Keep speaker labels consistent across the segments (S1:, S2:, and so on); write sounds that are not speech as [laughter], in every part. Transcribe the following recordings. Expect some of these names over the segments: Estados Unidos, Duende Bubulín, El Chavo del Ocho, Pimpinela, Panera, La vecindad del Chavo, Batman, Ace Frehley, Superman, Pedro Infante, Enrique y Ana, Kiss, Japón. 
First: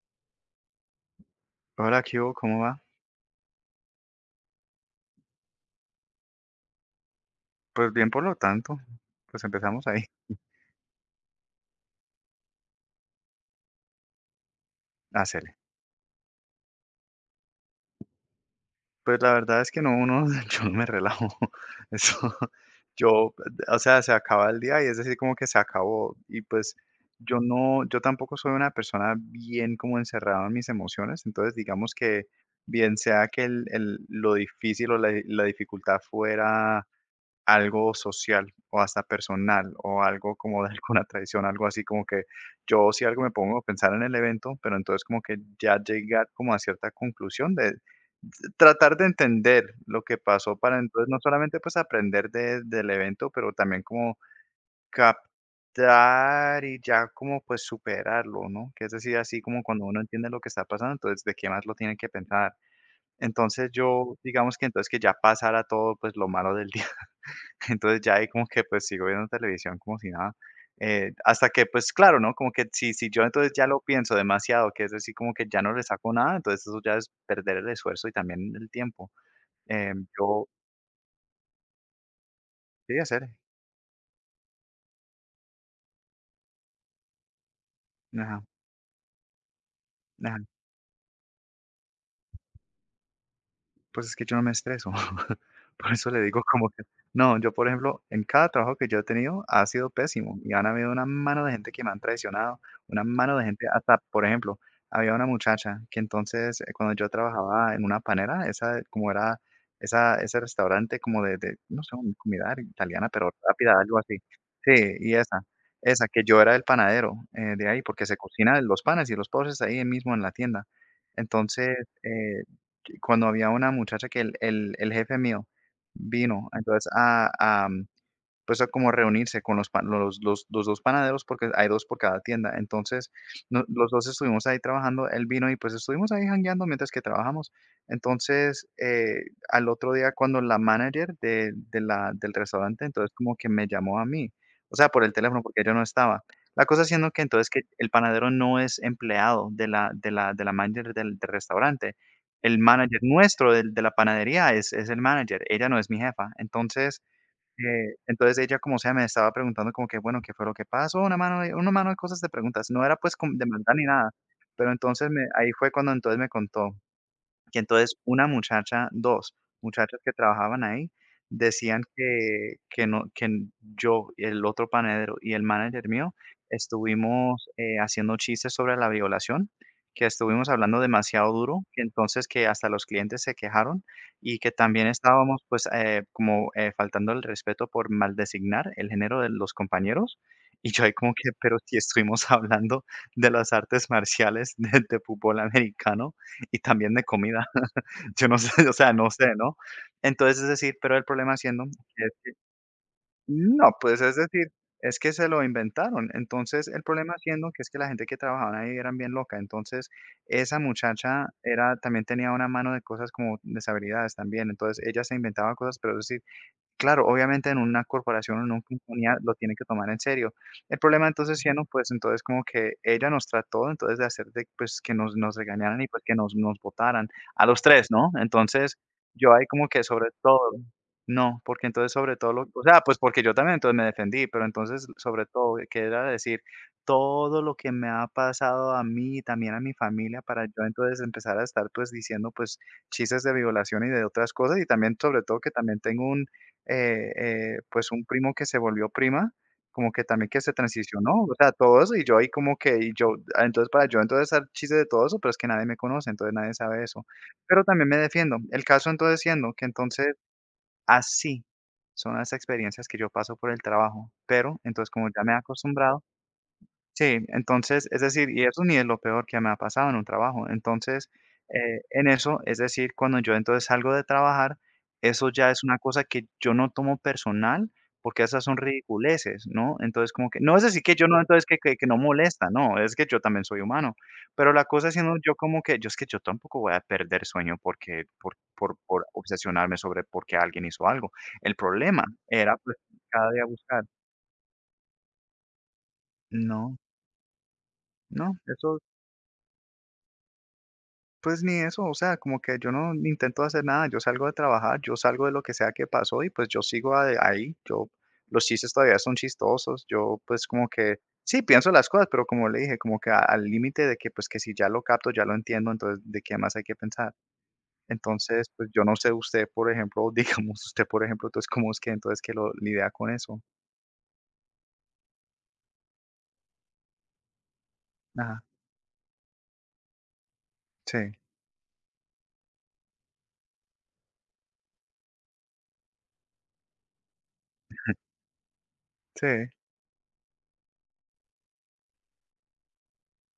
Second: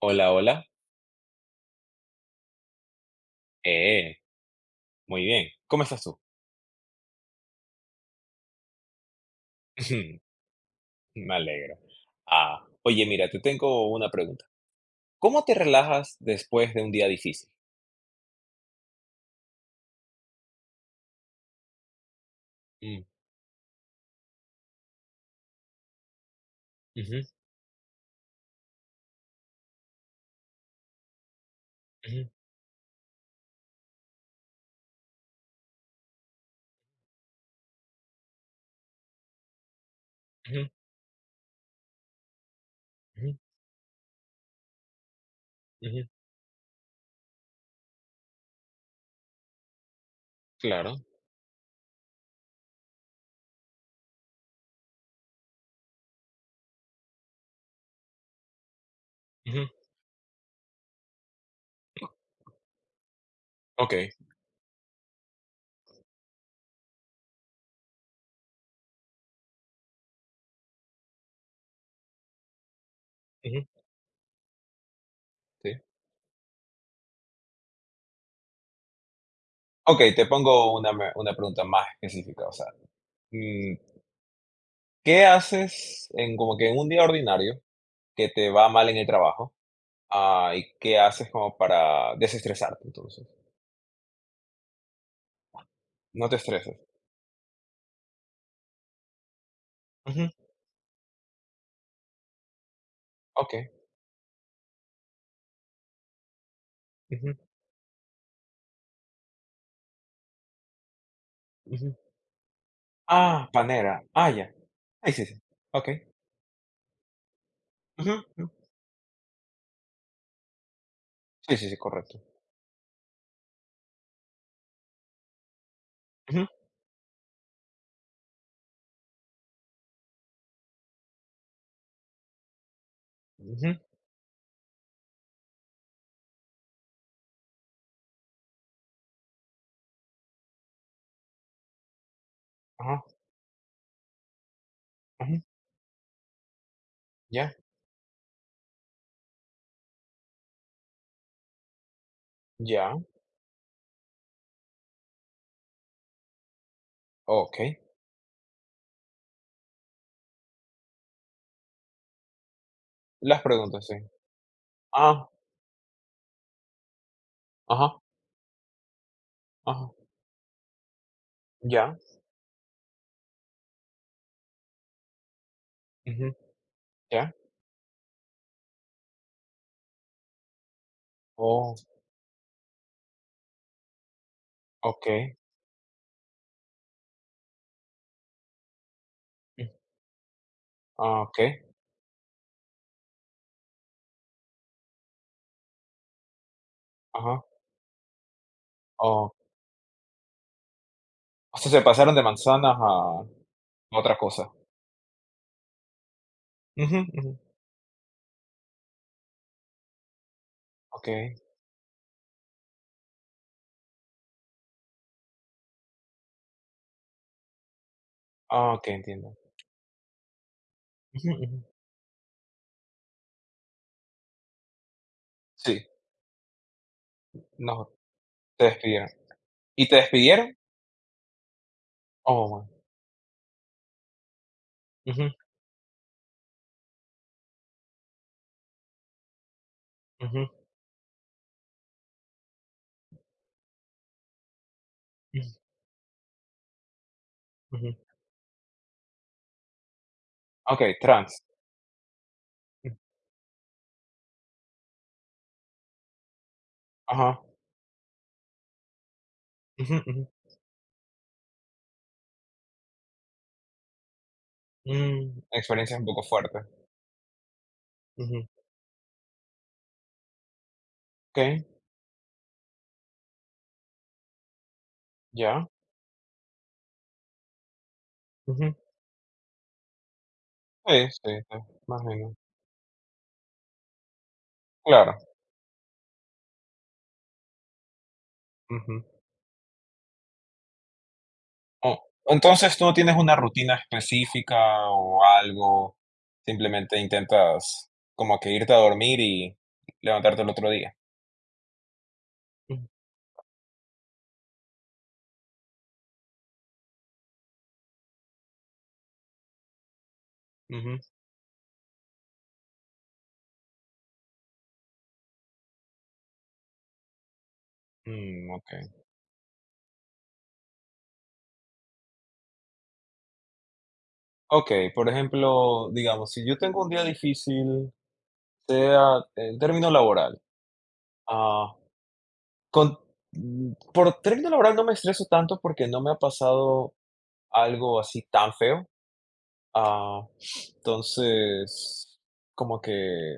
S1: Hola, hola.
S2: Hola, ¿qué hubo? ¿Cómo va?
S1: Eh, muy bien. ¿Cómo estás tú?
S2: Pues bien, por lo tanto, pues empezamos ahí.
S1: [laughs]
S2: [laughs]
S1: Me alegro. Ah, oye, mira, te tengo una pregunta. ¿Cómo te
S2: Hácele.
S1: relajas después de un día difícil?
S2: Pues la verdad es que no, uno, [laughs] yo no me relajo. [laughs] Eso,
S1: Mm,
S2: yo, o sea, se acaba el día y es decir, como que se acabó. Y pues
S1: ujú,
S2: yo tampoco soy una persona bien como encerrada en mis emociones. Entonces, digamos que
S1: ujú,
S2: bien sea que lo difícil o la dificultad fuera algo social o hasta personal o algo como
S1: ujú,
S2: de [laughs] alguna tradición, algo así como que yo, si algo, me
S1: ujú,
S2: pongo a pensar en el evento, pero entonces como que ya
S1: ujú,
S2: llegar como a cierta conclusión de tratar de entender lo que pasó, para
S1: claro.
S2: entonces no solamente pues aprender de del evento, pero también como captar y ya como pues superarlo, ¿no? Que es decir, así como
S1: Ujú,
S2: cuando uno entiende lo que está pasando, entonces de qué más lo tienen que pensar. Entonces
S1: ok.
S2: yo digamos que entonces que ya pasara todo pues lo malo del [laughs] día. Entonces ya ahí como que pues sigo viendo televisión como si nada. Hasta que, pues claro, ¿no? Como que si, si yo entonces
S1: Ujú,
S2: ya lo pienso demasiado, que es decir, como que ya no
S1: sí.
S2: le saco nada, entonces eso ya es perder el esfuerzo y también el tiempo.
S1: Ok,
S2: Em,
S1: te
S2: yo,
S1: pongo una, una pregunta más específica. O sea,
S2: sí, hacer.
S1: mm, ¿qué haces en como que en un día ordinario que
S2: Ajá,
S1: te va mal en el trabajo?
S2: ajá.
S1: Ah, ¿y qué haces como para desestresarte entonces?
S2: Pues es que yo no me estreso. [laughs] Por eso le
S1: No te
S2: digo como
S1: estreses.
S2: que no, yo, por ejemplo, en cada trabajo que yo he tenido ha sido
S1: Ujú,
S2: pésimo y han habido una mano de gente que me han traicionado, una mano de gente
S1: ok.
S2: hasta. Por ejemplo, había una muchacha que entonces, cuando yo
S1: Ujú,
S2: trabajaba en una Panera, esa como era esa ese restaurante como de, no sé,
S1: ujú.
S2: una comida italiana, pero
S1: Ah,
S2: rápida, algo
S1: Panera.
S2: así.
S1: Ah, ya.
S2: Sí,
S1: Sí,
S2: y
S1: sí, sí.
S2: esa
S1: Okey.
S2: que yo era el panadero de ahí, porque
S1: Ujú,
S2: se
S1: ujú.
S2: cocinan los panes y los postres ahí mismo en la tienda.
S1: Sí, sí,
S2: Entonces,
S1: sí, correcto.
S2: eh que cuando había una muchacha, que el jefe mío
S1: Ujú,
S2: vino entonces a, am, pues, a como reunirse con los pa los 2 panaderos, porque hay 2 por cada tienda. Entonces, no,
S1: ujú,
S2: los 2 estuvimos ahí trabajando, él vino y, pues, estuvimos ahí jangueando mientras que trabajamos. Entonces, al otro día, cuando la manager de la del restaurante
S1: ajá,
S2: entonces como que me llamó a mí, o sea, por el teléfono,
S1: ujú.
S2: porque yo no estaba. La cosa siendo que entonces
S1: Ya,
S2: que el panadero no es empleado de la manager del restaurante. El manager
S1: ya,
S2: nuestro del de la panadería es el manager, ella no es mi jefa. Entonces,
S1: okey.
S2: entonces ella como sea me estaba preguntando como que bueno, ¿qué fue lo que pasó? Una mano de cosas, de preguntas. No era pues com
S1: Las
S2: de ni
S1: preguntas, sí.
S2: nada, pero entonces me
S1: Ah,
S2: ahí fue cuando entonces me contó que entonces
S1: ajá,
S2: una muchacha, 2
S1: ajá.
S2: muchachas que trabajaban ahí, decían
S1: Ya,
S2: que no que n yo, el otro panadero y el manager mío
S1: ujú, ya.
S2: estuvimos haciendo chistes sobre la violación, que estuvimos hablando demasiado duro,
S1: Oh,
S2: que entonces que hasta los clientes se quejaron, y que también
S1: okey.
S2: estábamos pues faltando el respeto por maldesignar el género de los
S1: Mm,
S2: compañeros. Y yo ahí como
S1: ah,
S2: que,
S1: okey,
S2: pero si estuvimos [laughs] hablando de las artes marciales, de fútbol americano y también de
S1: ajá.
S2: comida. [laughs] Yo no sé, o sea, no sé,
S1: Oh,
S2: ¿no? Entonces, es decir, pero el problema
S1: o
S2: siendo
S1: sea, se pasaron de
S2: que
S1: manzanas a
S2: no,
S1: a
S2: pues, es
S1: otra
S2: decir,
S1: cosa.
S2: es que se lo inventaron. Entonces, el
S1: Ujú,
S2: problema
S1: ujú.
S2: siendo que es que la gente que trabajaba ahí eran bien loca. Entonces, esa muchacha
S1: Okey.
S2: era, también tenía una mano de cosas como deshabilidades también. Entonces, ella se inventaba cosas, pero eso sí. Claro, obviamente en una corporación, en una
S1: Ah, okey,
S2: compañía, lo
S1: entiendo.
S2: tiene que tomar en serio. El problema
S1: Ujú,
S2: entonces
S1: ujú.
S2: siendo pues entonces como que ella nos trató entonces de hacer de, pues, que nos regañaran
S1: Sí,
S2: y pues que nos votaran a los 3,
S1: no,
S2: ¿no?
S1: te
S2: Entonces,
S1: despidieron.
S2: yo ahí como que
S1: ¿Y te
S2: sobre todo
S1: despidieron?
S2: no, porque entonces sobre todo lo,
S1: Oh,
S2: o
S1: bueno.
S2: sea, pues porque yo también entonces me defendí, pero entonces sobre
S1: Ujú,
S2: todo que era decir todo lo que me ha pasado a mí y también a mi familia, para
S1: ujú,
S2: yo entonces empezar a estar pues diciendo pues chistes de violación y de otras cosas, y también sobre todo que
S1: ujú,
S2: también tengo un pues,
S1: ujú.
S2: un primo que se volvió prima, como que también que se
S1: Okey,
S2: transicionó, o
S1: trans.
S2: sea, todo eso. Y yo ahí como que, entonces, para yo entonces hacer chiste de todo eso, pero es que nadie me conoce, entonces nadie sabe eso.
S1: Ajá.
S2: Pero también me defiendo. El caso entonces siendo que
S1: Ujú,
S2: entonces
S1: ujú.
S2: así son las experiencias que yo paso por el trabajo, pero entonces como ya me he
S1: Mm, experiencias
S2: acostumbrado.
S1: un poco fuertes.
S2: Sí, entonces, es decir, y
S1: Ujú.
S2: eso ni es lo peor que me ha pasado en un trabajo. Entonces,
S1: Okey,
S2: en eso, es decir, cuando yo entonces salgo de trabajar, eso ya es
S1: ya.
S2: una cosa que yo no tomo personal, porque esas son
S1: Ujú.
S2: ridiculeces, ¿no? Entonces, como que no es decir que yo
S1: Sí,
S2: no,
S1: sí,
S2: entonces
S1: sí,
S2: que no
S1: imagino.
S2: molesta, no, es que yo también soy humano. Pero la cosa siendo,
S1: Claro.
S2: yo como que, yo es que yo tampoco voy a perder sueño porque, por, por,
S1: Ujú.
S2: por obsesionarme sobre por qué alguien hizo algo. El
S1: Oh,
S2: problema era pues
S1: entonces, ¿tú no tienes
S2: cada
S1: una
S2: día
S1: rutina
S2: buscar.
S1: específica o algo?
S2: No,
S1: Simplemente intentas
S2: no,
S1: como que irte a
S2: eso.
S1: dormir y levantarte el otro día.
S2: Pues ni eso, o sea, como que yo
S1: Ujú,
S2: no intento hacer nada, yo salgo de trabajar, yo salgo de lo que sea que pasó y pues yo sigo ahí, los chistes todavía son chistosos, yo pues como que
S1: ujú.
S2: sí, pienso las cosas, pero como le dije, como que al límite de que pues que si ya lo capto, ya lo entiendo, entonces de qué más hay que pensar. Entonces,
S1: Mm,
S2: pues
S1: okey.
S2: yo no sé usted, por ejemplo, [laughs] digamos usted, por ejemplo, entonces cómo es que entonces que lo lidia con eso.
S1: Okey, por ejemplo, digamos, si yo tengo un día difícil,
S2: Ajá,
S1: sea en término laboral,
S2: sí,
S1: ah Con por término laboral no me estreso tanto porque no me ha pasado algo así tan feo.
S2: sí,
S1: Ah, entonces, como que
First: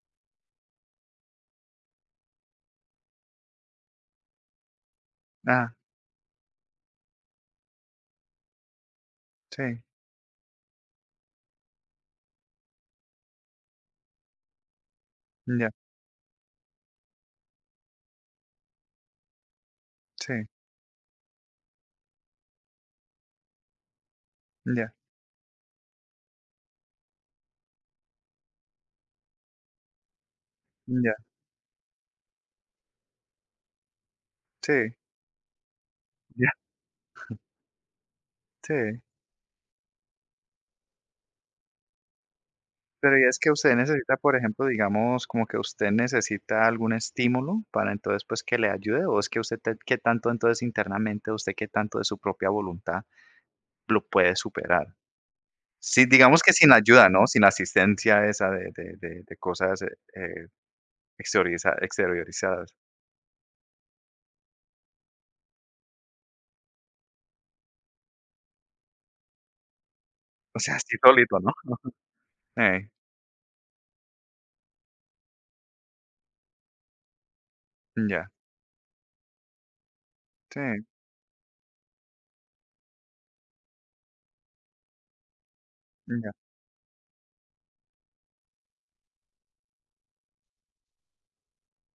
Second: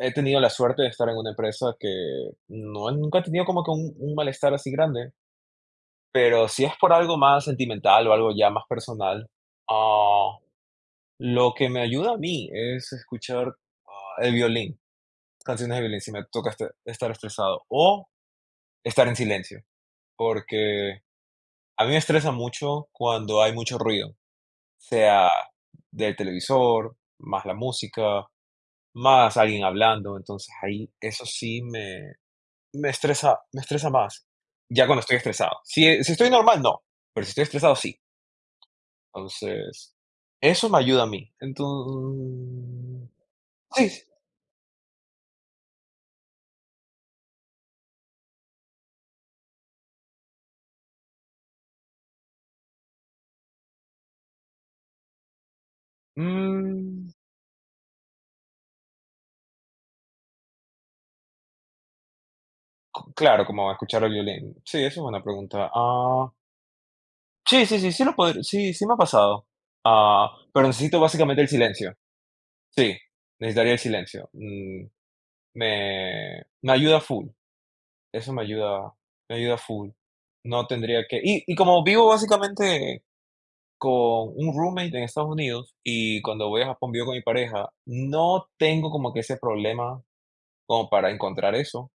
S1: he tenido la suerte de estar en una empresa que no nunca he tenido como que un malestar así grande,
S2: ajá,
S1: pero si es por algo más sentimental o algo ya más personal,
S2: sí,
S1: ah, lo que me ayuda a mí es escuchar, el violín,
S2: ya,
S1: canciones de violín, si me toca este estar estresado o estar en silencio,
S2: sí,
S1: porque a mí me estresa mucho cuando hay mucho ruido,
S2: ya,
S1: sea del televisor, más la música, más alguien hablando, entonces ahí
S2: ya,
S1: eso sí me estresa me estresa más, ya
S2: sí,
S1: cuando estoy estresado. Si estoy
S2: ya,
S1: normal, no, pero si estoy estresado, sí.
S2: sí.
S1: Entonces, eso me ayuda a mí. Entonces
S2: Pero y es que usted
S1: sí, sí.
S2: necesita, por ejemplo, digamos, como que usted necesita algún estímulo para entonces pues que le ayude, o es que usted te- qué tanto entonces internamente, usted qué tanto de su propia voluntad lo puede superar. Sí, digamos que sin ayuda,
S1: mm,
S2: ¿no? Sin asistencia esa de cosas, eh, exteriorizadas.
S1: claro, como escuchar el violín. Sí, eso es buena pregunta. Ah, sí, sí, sí, sí lo podr sí, sí me ha pasado,
S2: O
S1: pero
S2: sea, así
S1: necesito
S2: solito,
S1: básicamente el
S2: ¿no? [laughs]
S1: silencio.
S2: Eh,
S1: Sí, necesitaría el silencio. Mm, me ayuda full,
S2: ya,
S1: eso me ayuda full.
S2: sí,
S1: No tendría que y como vivo básicamente con un roommate en Estados Unidos, y
S2: ya.
S1: cuando voy a Japón vivo con mi pareja, no tengo como que ese problema como para encontrar eso.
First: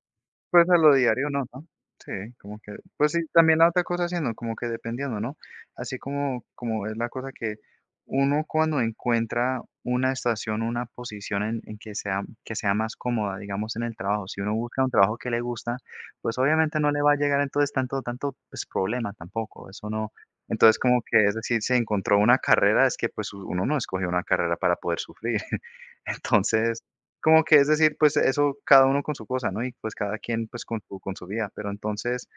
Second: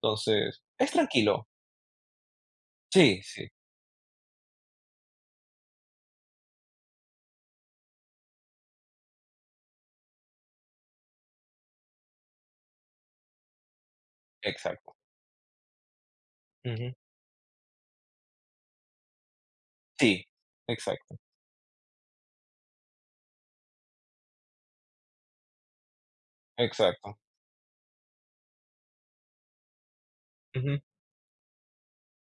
S1: Entonces,
S2: Pues a
S1: es
S2: lo diario no,
S1: tranquilo.
S2: ¿no? Sí, como que pues sí,
S1: Sí, sí,
S2: también la otra cosa, sino como que dependiendo, ¿no? Así como como es la cosa que uno, cuando encuentra una estación, una posición en que sea más cómoda, digamos, en el trabajo, si uno busca un
S1: exacto.
S2: trabajo que le gusta, pues obviamente no
S1: Ujú.
S2: le va a llegar entonces tanto, pues, problema tampoco, eso no.
S1: Sí,
S2: Entonces, como
S1: exacto,
S2: que es decir, se encontró una carrera. Es que pues u- uno no escogió una carrera para poder sufrir. Entonces,
S1: exacto.
S2: como que es decir, pues eso cada uno con su cosa, ¿no? Y pues cada quien pues
S1: Ujú,
S2: con su vida. Pero entonces,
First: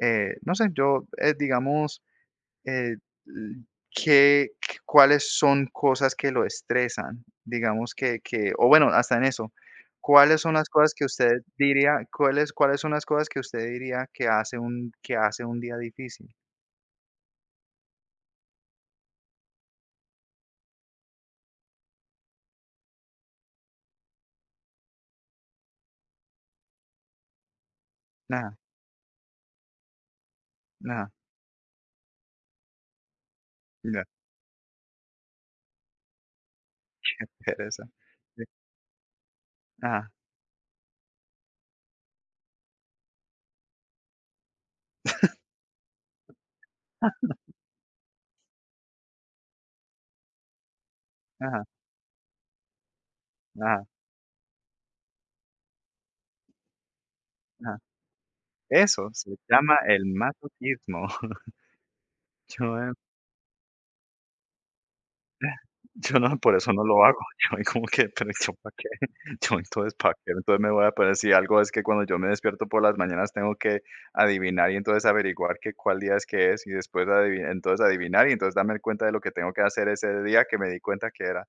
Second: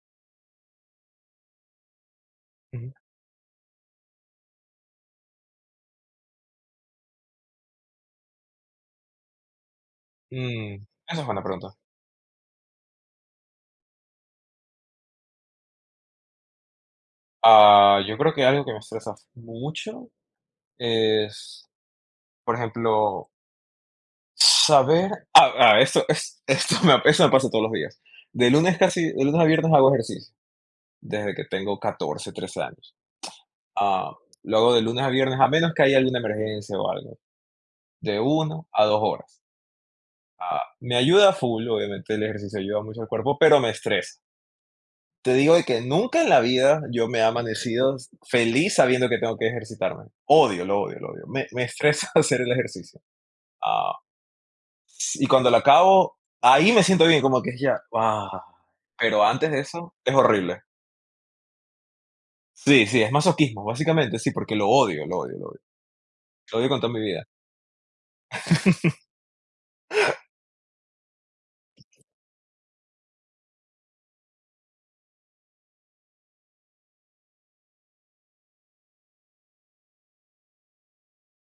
S2: no sé, yo digamos,
S1: ujú.
S2: eh, l- cuáles son cosas que lo estresan? Digamos que, o bueno, hasta en eso, ¿cuáles son las
S1: Mm,
S2: cosas que
S1: esa es
S2: usted
S1: buena pregunta.
S2: diría, cuáles, cuáles son las cosas que usted diría que hace un día difícil?
S1: Ah, yo creo que algo que me estresa mucho es, por ejemplo, saber, [laughs] eso me pasa todos los días.
S2: Nada,
S1: De lunes a viernes hago ejercicio,
S2: nada,
S1: desde que tengo 14 13 años.
S2: ya,
S1: Ah, lo hago de lunes a viernes, a menos que haya alguna emergencia o algo,
S2: [laughs] pereza.
S1: de
S2: Sí.
S1: 1 a 2 horas.
S2: Ajá,
S1: Ah, me ayuda full, obviamente el ejercicio ayuda mucho al cuerpo, pero me estresa. Te digo de que nunca en la vida yo me he amanecido feliz sabiendo que tengo que ejercitarme. Odio, lo odio, lo odio. Me,
S2: ajá,
S1: me estresa [laughs] hacer el ejercicio.
S2: ajá,
S1: Ah, Y cuando la acabo, ahí me siento bien, como que es ya,
S2: ajá.
S1: ah,
S2: Eso
S1: pero
S2: se
S1: antes de
S2: llama
S1: eso
S2: el
S1: es horrible.
S2: masoquismo. [laughs] Yo,
S1: Sí,
S2: eh,
S1: sí, es masoquismo, básicamente, sí, porque lo odio, lo odio, lo odio.
S2: yo no, por
S1: Lo odio
S2: eso
S1: con
S2: no
S1: toda mi
S2: lo hago.
S1: vida.
S2: [laughs] Yo ahí como que, pero yo para qué, [laughs] yo entonces para qué, entonces me voy a poner. Si algo, es que cuando yo me despierto por las mañanas tengo que adivinar y entonces averiguar que cuál día es que es, y después entonces adivinar y entonces darme cuenta de lo que tengo que hacer ese día, que me di cuenta que era.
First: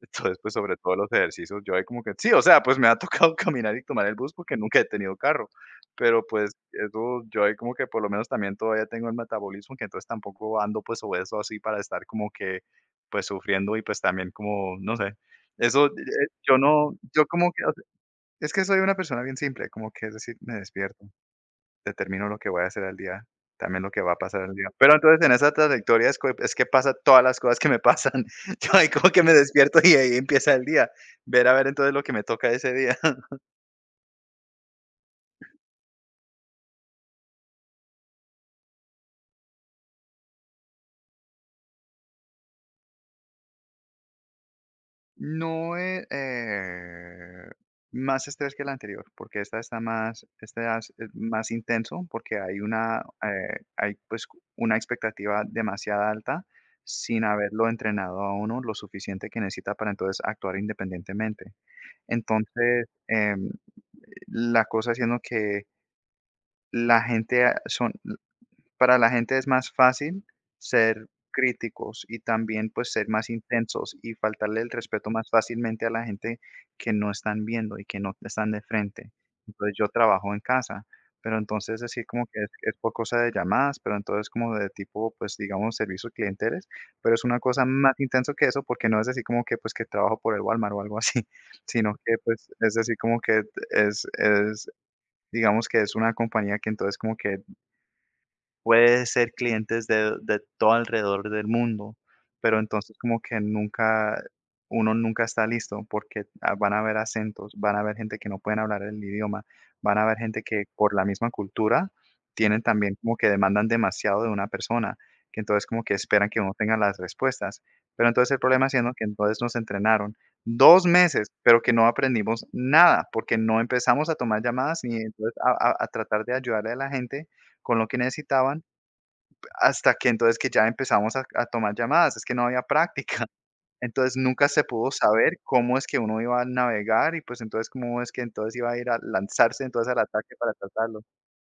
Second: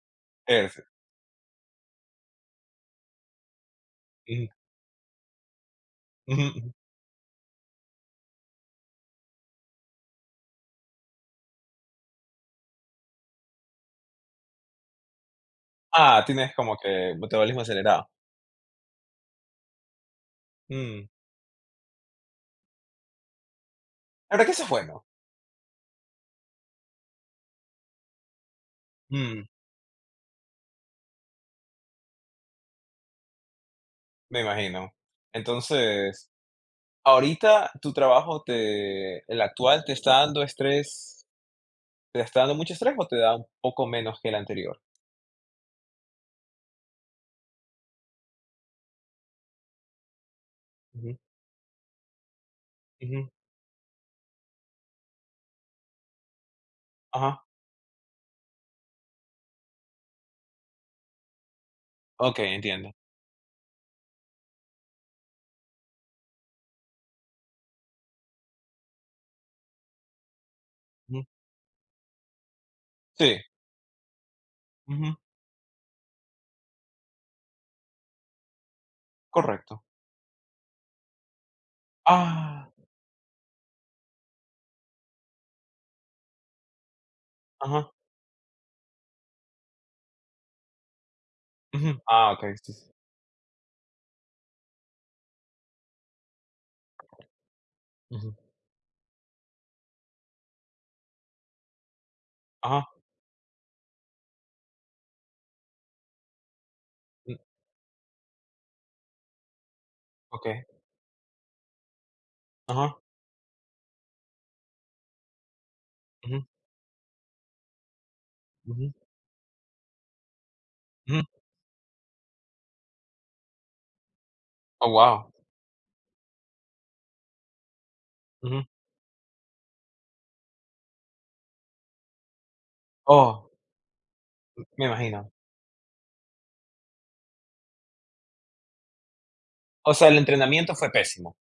S2: Entonces, pues, sobre
S1: Ejerce.
S2: todo los ejercicios, yo ahí como que sí, o sea, pues, me ha tocado [laughs] caminar y tomar el bus
S1: Ujú,
S2: porque nunca he tenido carro, pero
S1: ujú,
S2: pues
S1: ujú.
S2: eso, yo ahí como que por lo menos también todavía tengo el metabolismo, que entonces tampoco ando pues obeso así para estar como que pues sufriendo, y pues también como, no sé, eso. Eh,
S1: Ah, tienes
S2: yo
S1: como
S2: no,
S1: que
S2: yo como
S1: metabolismo
S2: que, o sea,
S1: acelerado.
S2: es que soy una persona bien simple, como que es decir, me despierto.
S1: Mm.
S2: Determino lo que voy a hacer al día, también lo que va a
S1: La
S2: pasar
S1: verdad que
S2: al
S1: eso
S2: día.
S1: es
S2: Pero
S1: bueno.
S2: entonces en esa trayectoria es cue es que pasa todas las cosas que me pasan. [laughs] Yo ahí como que me
S1: Mm,
S2: despierto y ahí empieza el día. Ver a ver entonces lo que me toca ese día. [laughs]
S1: me imagino. Entonces, ahorita tu trabajo el actual te está dando estrés, te está dando mucho estrés o te da un poco menos que el anterior.
S2: No, es más estrés que el anterior, porque esta es
S1: Ujú,
S2: más intenso, porque hay
S1: ujú,
S2: una expectativa demasiado alta sin
S1: ajá.
S2: haberlo entrenado a uno lo suficiente que necesita para entonces actuar independientemente.
S1: Ok,
S2: Entonces,
S1: entiendo.
S2: la cosa siendo que la gente, ah, son para la gente es más fácil ser
S1: Ujú,
S2: críticos y también, pues, ser más
S1: sí.
S2: intensos y faltarle el respeto más fácilmente a la gente que no están viendo y que no están de frente. Entonces,
S1: Correcto.
S2: yo trabajo en casa, pero entonces decir como que es
S1: Ah,
S2: es por cosa de llamadas, pero entonces como de tipo, pues, digamos, servicios clienteles, pero es una cosa
S1: ajá,
S2: más intenso que eso, porque no es decir como que, pues, que trabajo por el Walmart o algo así, [laughs]
S1: ujú.
S2: sino que,
S1: Ah,
S2: pues,
S1: okey, sí,
S2: es
S1: sí.
S2: decir como que es digamos que es una compañía que entonces como que
S1: Ujú.
S2: puede ser clientes de todo alrededor del mundo, pero
S1: Ajá,
S2: entonces como que nunca uno nunca está listo porque, van a haber
S1: mm,
S2: acentos, van a haber gente que no pueden hablar el idioma, van a haber gente que
S1: okey.
S2: por la misma cultura tienen también
S1: Ajá,
S2: como que demandan demasiado de una persona, que entonces como que esperan que
S1: ujú,
S2: uno tenga las respuestas. Pero entonces el problema siendo
S1: ujú,
S2: que entonces nos entrenaron dos
S1: ujú.
S2: meses, pero que no aprendimos nada, porque no empezamos a tomar llamadas
S1: Oh,
S2: ni
S1: wow.
S2: entonces a tratar de ayudarle a la gente con lo que necesitaban.
S1: Ujú.
S2: Hasta que entonces que ya empezamos a tomar llamadas, es que no había práctica. [laughs]
S1: Oh,
S2: Entonces nunca se
S1: me
S2: pudo
S1: imagino.
S2: saber cómo es que uno iba a navegar y pues entonces cómo es que entonces iba a ir a lanzarse entonces
S1: O
S2: al
S1: sea, el
S2: ataque para
S1: entrenamiento fue
S2: tratarlo.
S1: pésimo,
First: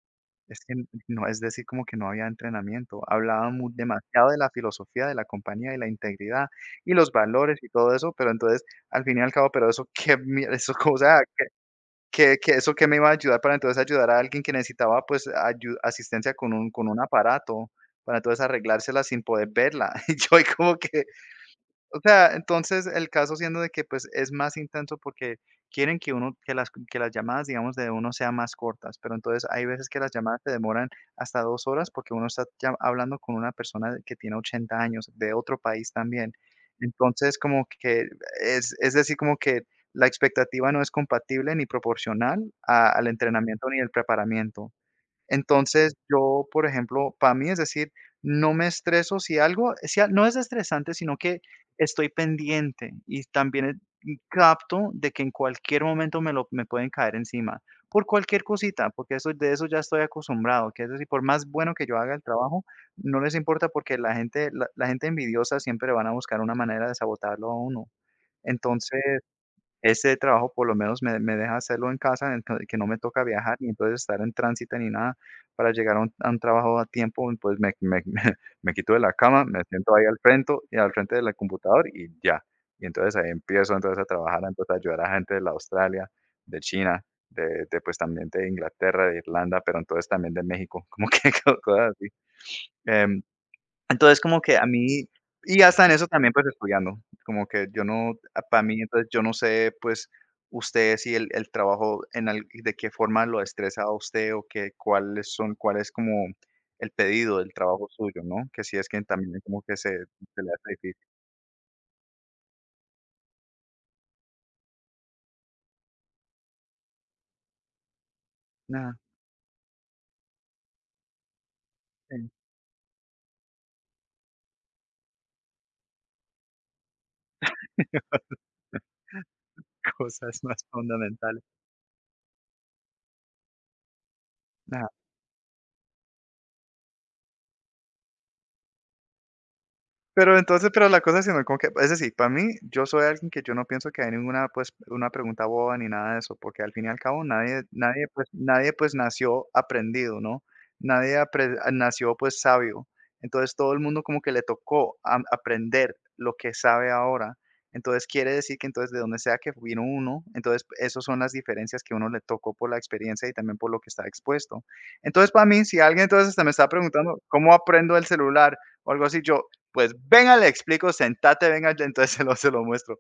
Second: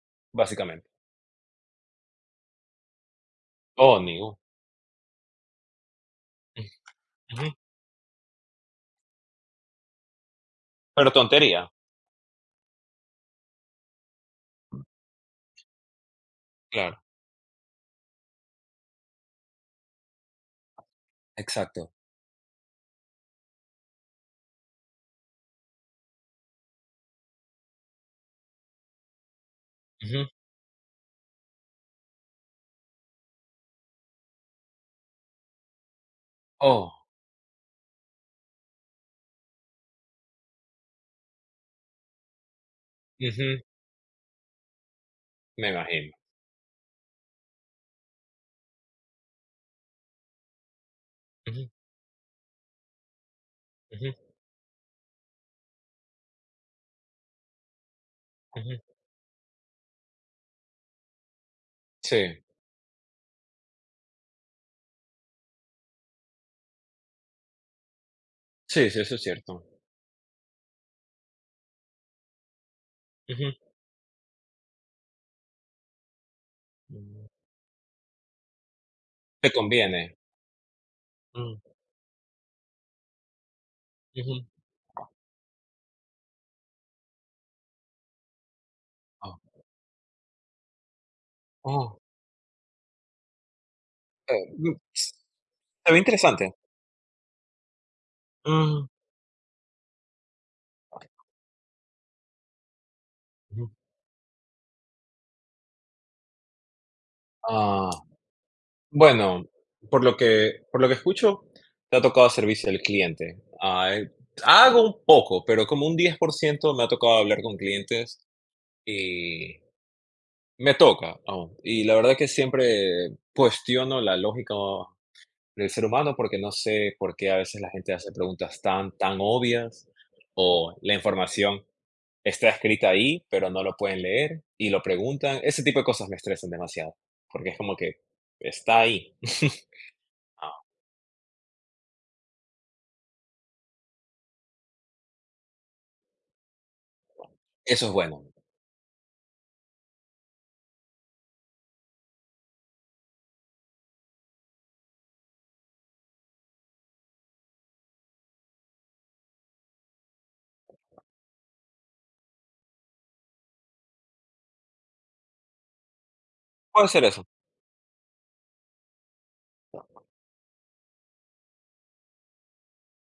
S2: Es que
S1: básicamente.
S2: no, es decir, como que no había entrenamiento. Hablaba mu
S1: Oh, ni
S2: demasiado de
S1: u,
S2: la filosofía de la compañía y la integridad
S1: ujú.
S2: y los
S1: Ujú.
S2: valores y todo eso, pero entonces al fin y al cabo, pero eso [laughs] qué mier eso
S1: Pero
S2: cosa
S1: tontería,
S2: que eso que me iba a ayudar para entonces ayudar a alguien que necesitaba, pues, ayu asistencia con un
S1: claro.
S2: aparato, para entonces arreglársela sin poder verla. [laughs] Y yo ahí como que
S1: Exacto.
S2: o sea, entonces el caso siendo de que, pues, es más intenso porque quieren que uno que las llamadas, digamos, de uno sean más cortas, pero entonces hay veces que las
S1: Ujú.
S2: llamadas te demoran hasta 2 horas porque uno está ya hablando con una persona que tiene 80 años, de otro país también.
S1: Oh,
S2: Entonces, como que es decir, como que la expectativa no es compatible ni proporcional a al
S1: ujú,
S2: entrenamiento ni el preparamiento.
S1: me
S2: Entonces,
S1: imagino.
S2: yo, por ejemplo, para mí, es decir, no me estreso si algo, si no es estresante, sino que
S1: Ujú,
S2: estoy pendiente y también
S1: ujú,
S2: y capto de que en cualquier momento me pueden caer encima por cualquier
S1: ujú.
S2: cosita, porque eso de eso ya estoy acostumbrado, que es decir, por más bueno que yo haga el
S1: Sí,
S2: trabajo, no les importa porque la gente envidiosa siempre van a buscar una manera de sabotarlo a uno.
S1: sí, sí,
S2: Entonces,
S1: eso es cierto.
S2: este trabajo por lo menos me deja hacerlo en casa, en que no me toca
S1: Ujú,
S2: viajar, ni entonces estar en tránsito ni nada para llegar a un trabajo a
S1: mm,
S2: tiempo, pues me [laughs] me quito de la cama,
S1: te
S2: me siento ahí
S1: conviene.
S2: al frente del
S1: Mm,
S2: computador y ya. Y entonces ahí empiezo entonces a trabajar,
S1: ujú.
S2: entonces a ayudar a gente de la Australia, de China, de, pues, también de Inglaterra, de
S1: Oh,
S2: Irlanda, pero entonces también de México, [laughs] como que cosas
S1: oh,
S2: así. Em, entonces, como
S1: eh,
S2: que a
S1: mm,
S2: mí y hasta en
S1: se ve
S2: eso también, pues,
S1: interesante.
S2: estudiando, como que yo no para mí,
S1: Mm,
S2: entonces, yo no sé, pues, usted
S1: okey.
S2: si el trabajo en al de qué forma lo estresa a usted o qué cuál es como el pedido del trabajo
S1: Ah,
S2: suyo, ¿no? Que si es que también
S1: bueno,
S2: como que se
S1: por lo
S2: se le
S1: que
S2: hace
S1: por lo que
S2: difícil.
S1: escucho, te ha tocado servicio al cliente. Ah, hago un poco, pero como un 10% me ha tocado hablar con clientes
S2: Nada
S1: y me toca aún. Y la verdad que
S2: en
S1: siempre cuestiono la lógica del ser humano porque no sé por qué a veces la gente hace preguntas tan, tan obvias
S2: [laughs] cosas más
S1: o la
S2: fundamentales.
S1: información está escrita ahí, pero no lo pueden leer y lo
S2: Ah.
S1: preguntan. Ese tipo de cosas me estresan demasiado porque es como que está ahí.
S2: Pero entonces,
S1: [laughs]
S2: pero la cosa es como que, es decir, para mí, yo soy alguien que yo no pienso que hay ninguna, pues, una pregunta boba ni nada de eso, porque al fin y al cabo nadie,
S1: Eso es
S2: nadie,
S1: bueno.
S2: pues, nadie, pues, nació aprendido, ¿no? Nadie nació, pues, sabio. Entonces, todo el mundo como que le tocó aprender lo que sabe ahora. Entonces, quiere decir que entonces, de donde sea que vino uno, entonces, esas son las diferencias que uno le tocó por la experiencia y también por lo que está expuesto. Entonces, para mí, si alguien entonces hasta me está
S1: Puede ser
S2: preguntando,
S1: eso.
S2: ¿cómo aprendo el celular? O algo así. Yo, pues, venga, le explico, sentate, venga, entonces [laughs] se lo muestro.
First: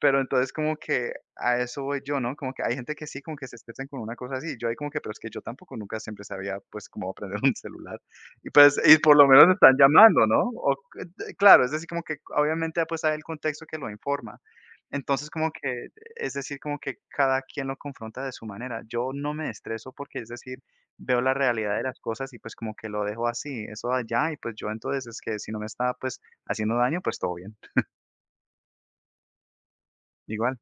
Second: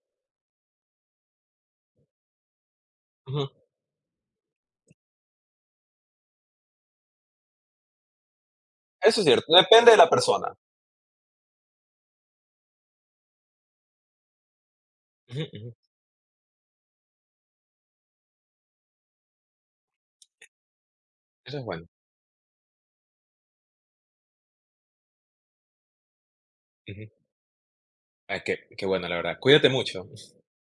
S2: Pero entonces como que a eso voy yo, ¿no? Como que hay gente que sí, como que
S1: Ujú.
S2: se estresan con una cosa así, yo ahí como que, pero es que yo tampoco nunca siempre sabía, pues, cómo aprender [laughs] un celular. Y pues, y por
S1: Eso
S2: lo
S1: es
S2: menos
S1: cierto.
S2: me están
S1: Depende de la
S2: llamando, ¿no?
S1: persona.
S2: O que de claro, es decir, como que obviamente, pues, hay el contexto que lo informa. Entonces,
S1: Ujú,
S2: como
S1: ujú.
S2: que, es decir, como que cada quien lo confronta de su manera. Yo no me estreso porque, es decir, veo la
S1: Eso es
S2: realidad de
S1: bueno.
S2: las cosas y pues como que lo dejo así, eso allá y pues yo entonces es que si no me está pues haciendo daño,
S1: Ujú.
S2: pues todo bien,
S1: Ay, qué bueno, la verdad. Cuídate mucho.
S2: igual.